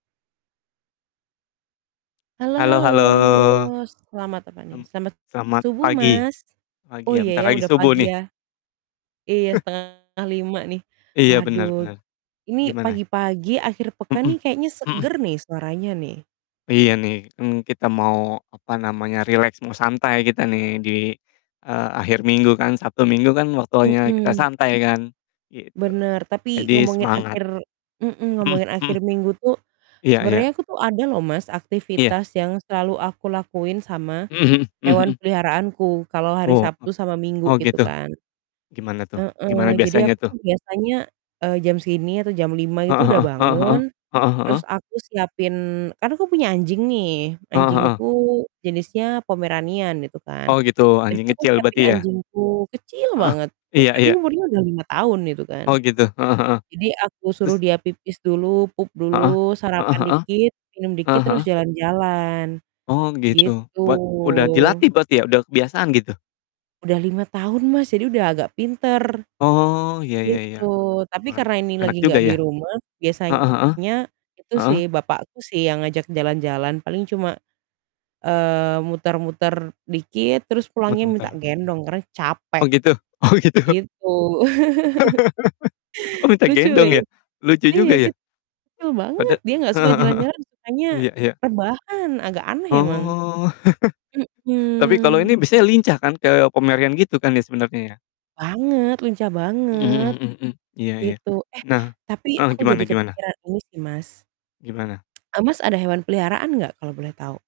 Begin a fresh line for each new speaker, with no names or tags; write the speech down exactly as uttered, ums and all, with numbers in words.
Halo
Halo
halo
halo,
selamat apa nih,
mmm,
selamat
selamat
subuh,
pagi.
Mas. Oh
Pagi ya,
iya
bentar
ya,
lagi
udah
subuh
pagi
nih.
ya. Iya setengah lima nih.
Iya benar
Waduh,
benar.
ini
Gimana?
pagi-pagi akhir pekan
Mhm,
nih kayaknya
mhm.
seger nih suaranya nih.
Iya nih, mmm, kita mau, apa namanya, rileks mau santai kita nih di, eee, akhir minggu kan, Sabtu Minggu kan waktunya kita
Mhm.
santai kan? Gitu.
Bener, tapi
Jadi
ngomongin
semangat.
akhir mhm,
Mhm
ngomongin akhir
mhm.
minggu tuh
Iya
sebenarnya
iya.
aku tuh ada loh Mas,
Iya.
aktivitas yang selalu aku lakuin sama
Mmm, mhm mmm,
hewan
mhm.
peliharaanku kalau hari
Oh,
Sabtu
apa
sama Minggu
oh,
gitu
gitu?
kan.
Gimana tuh? Gimana
Heeh, jadi aku
biasanya tuh?
tuh biasanya, eee, jam segini atau jam lima itu
Heeh
udah
heeh. Heeh heeh.
bangun
Heeh heeh.
terus aku siapin kan aku punya anjing nih,
Heeh heeh.
anjingku jenisnya Pomeranian gitu kan.
Oh gitu, anjing
Biasanya aku
kecil
siapin
berarti ya?
anjingku kecil
Heeh,
banget, e
iya
tapi
iya.
umurnya udah lima tahun gitu kan.
Oh gitu, heeh heeh.
Jadi aku suruh
Terus?
dia pipis dulu, pup
Heeh?
dulu,
Heeh
sarapan
heeh?
dikit, minum dikit
Eee,
terus
heeh.
jalan-jalan,
Oh gitu.
gitu.
Buat udah dilatih berarti ya udah kebiasaan gitu?
Udah lima tahun Mas, jadi udah agak pinter,
Oh, iya iya iya,
gitu. Tapi karena
pantes,
ini
enak
lagi
juga,
gak
iya?
di rumah,
Heeh heeh.
biasanya itu
Heeh?
sih bapakku sih yang ngajak jalan-jalan, paling cuma, eee, muter-muter dikit terus pulangnya
Betul betul.
minta gendong karena capek,
Oh gitu oh gitu?
gitu.
Oh minta
Lucu
gendong
ya?
ya? Lucu
Iya
juga ya.
kecil banget
Pada
dia gak
eee,
suka
heeh heeh.
jalan-jalan sukanya
Iya iya.
rebahan, agak aneh emang,
Oh. Tapi kalau ini
mhm.
biasanya lincah kan ke Pomeranian gitu kan ya sebenarnya ya?
Banget, lincah
Mhm
banget
mhm, mmm mmm, iya iya.
gitu. Eh,
Nah
tapi
eh,
aku
gimana
jadi
gimana?
kepikiran ini sih, Mas.
Gimana?
Eee, Mas ada hewan peliharaan gak kalau boleh tahu?